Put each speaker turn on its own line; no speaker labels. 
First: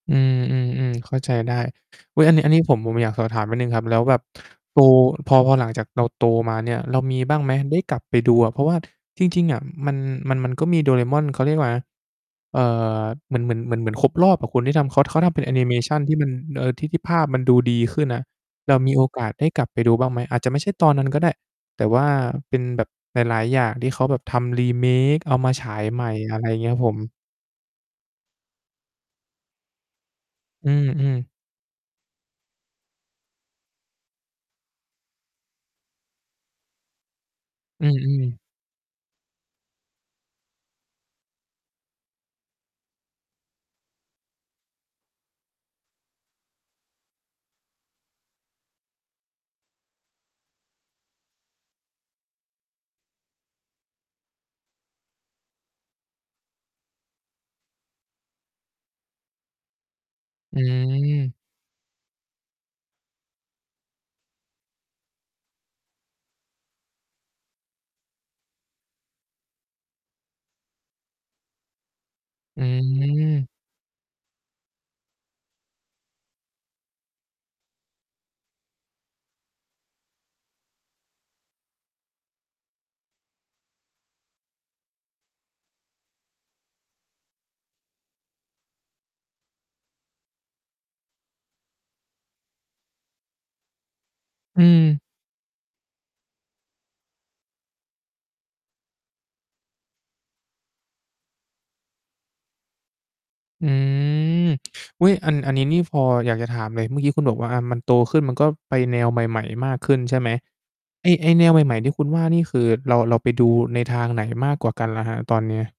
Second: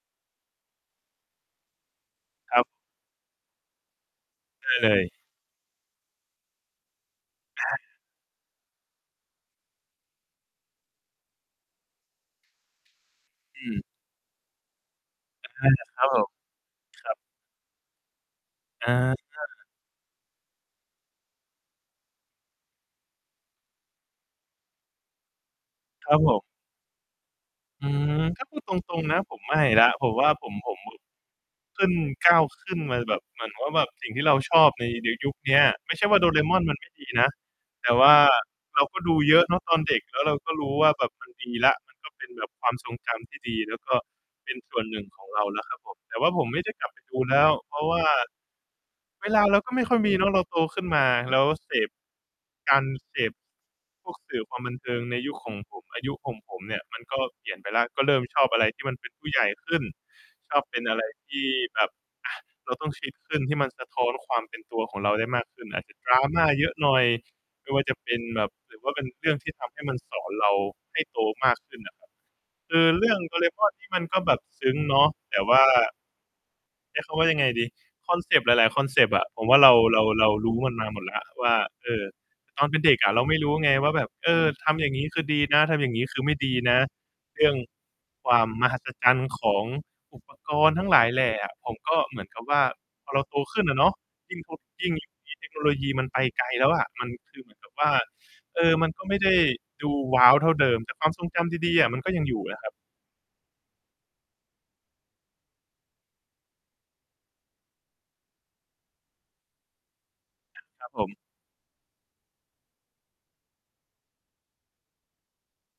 อืม ๆ ๆ เข้าใจได้ อุ๊ย อันนี้ อัน
ค
น
ร
ี้
ับ
ผม ผมอยากสอบถามนิดหนึ่งครับ แล้วแบบ
ใช่
โต
เลย
พอ พอหลังจากเราโตมาเนี่ย เรามีบ้างไหม
ใช
ได้
่
กลับไปดูอะ เพราะว่า จริง ๆ อะ มัน มัน มันก็มีโดเรม่อน เขาเรียกว่าอะไรนะ เอ่อ เหมือน เหมือน
อ
เหมือน
ือ
เหมือนครบรอบอะ คนที่ทำ เขา เขาทำเป็นแ
อ
อนิ
า
เมชั
ค
น
รับ
ที่
ผ
มั
ม
น เอ่อ ที่ ที่
ค
ภ
รับ
าพมันดูดีขึ้นอะ เรา
อ
มี
า
โอกาสได้กลับไปดูบ้างไหม? อาจจะไม่ใช่ตอนนั้นก็ได้ แต่ว่าเป็นแบบหลาย ๆ อย่างที่เขาแบบทำ remake เอามาฉายใหม
ค
่
รับผ
อะไ
ม
รเงี้ยครับผม?
อืม ก็พูดตรง ๆ นะผมไม่แล้ว ผมว่า ผม
อ
ผ
ื
ม ผ
ม ๆ
ขึ้น ก้าวขึ้นมาแบบ เหมือนว่าแบบสิ่งที่เราชอบใน ในยุคเนี้ย ไม่ใช่ว่าโดเรม่อนมันไม่ดีนะ
อื
แต่ว่า
อ ๆ
เราก็ดูเยอะเนาะ ตอนเด็ก แล้วเราก็รู้ว่าแบบ มัน ดีแล้ว มันก็เป็นแบบความทรงจำที่ดี แล้วก็เป็นส่วน 1 ของเราแล้วครับผม แต่ว่าผมไม่ได้กลับไปดูแล้ว เพราะว่า เวลาเราก็ไม่ค่อยมีเนาะ เราโตขึ้นมาแล้วเสพ การเสพ พวกสื่อความบันเทิงในยุคของผม อายุของผมเนี่ย มันก็เปลี่ยนไปแล้ว ก็เริ่มชอบอะไรที่มันเป็นผู้ใหญ่ขึ้น ช
อ
อบเป็นอะไรท
ืม
ี่แบบ อะ เราต้องคิดขึ้นที่มันสะท้อนความเป็นตัวของเราได้มากขึ้น อาจจะดราม่าเยอะหน่อย ไม่ว่าจะเป็นแบบ หรือว่าเป็นเรื่องที่ทำให้มันสอนเราให้โตมากขึ้น อะครับ
อ
คือเรื่องโดเ
ื
ร
ม
ม่อนนี่มันก็แบบซึ้งเนาะ แต่ว่า ใช้คำว่ายังไงดี คอนเซปต์หลาย ๆ คอนเซปต์อะ ผมว่าเรา เรา เรารู้มันมาหมดแล้วว่า เออ ตอนเป็นเด็กอะเราไม่รู้ไงว่าแบบ เออ ทำอย่างงี้ คือดีนะ ทำอย่างนี้ คือไม่ดีนะ เรื่องความมหัศจรรย์ของ อุปกรณ์ ทั้งหลายแหล่อะ ผมก็เหมือนกับว่าพอเราโตขึ้นอะเนาะ ยิ่งท
อื
ก ยิ่ง
ม
เดี๋ยวนี้ เทคโนโลยีมันไปไกลแล้วอะ มันคือ เหมือนกับ ว่า เออ มันก็ไม่ได้ดู ว้าว เท่าเดิม แต่ความทรงจำดี ๆ อะ มันก็ยังอยู่นะครับ
อืม อุ๊ย อัน อันนี้นี่พออยากจะถามเลย เมื่อกี้คุณบอกว่า อะ มันโตขึ้น มันก็ไปแนวใหม่ ๆ มากขึ้นใช่ไหม
ครับผ
ไอ้
ม
ไอ้แนวใหม่ ๆ ที่คุณว่านี่ คือเรา เราไปดูในทางไหนมากกว่ากันอะครับตอนนี้?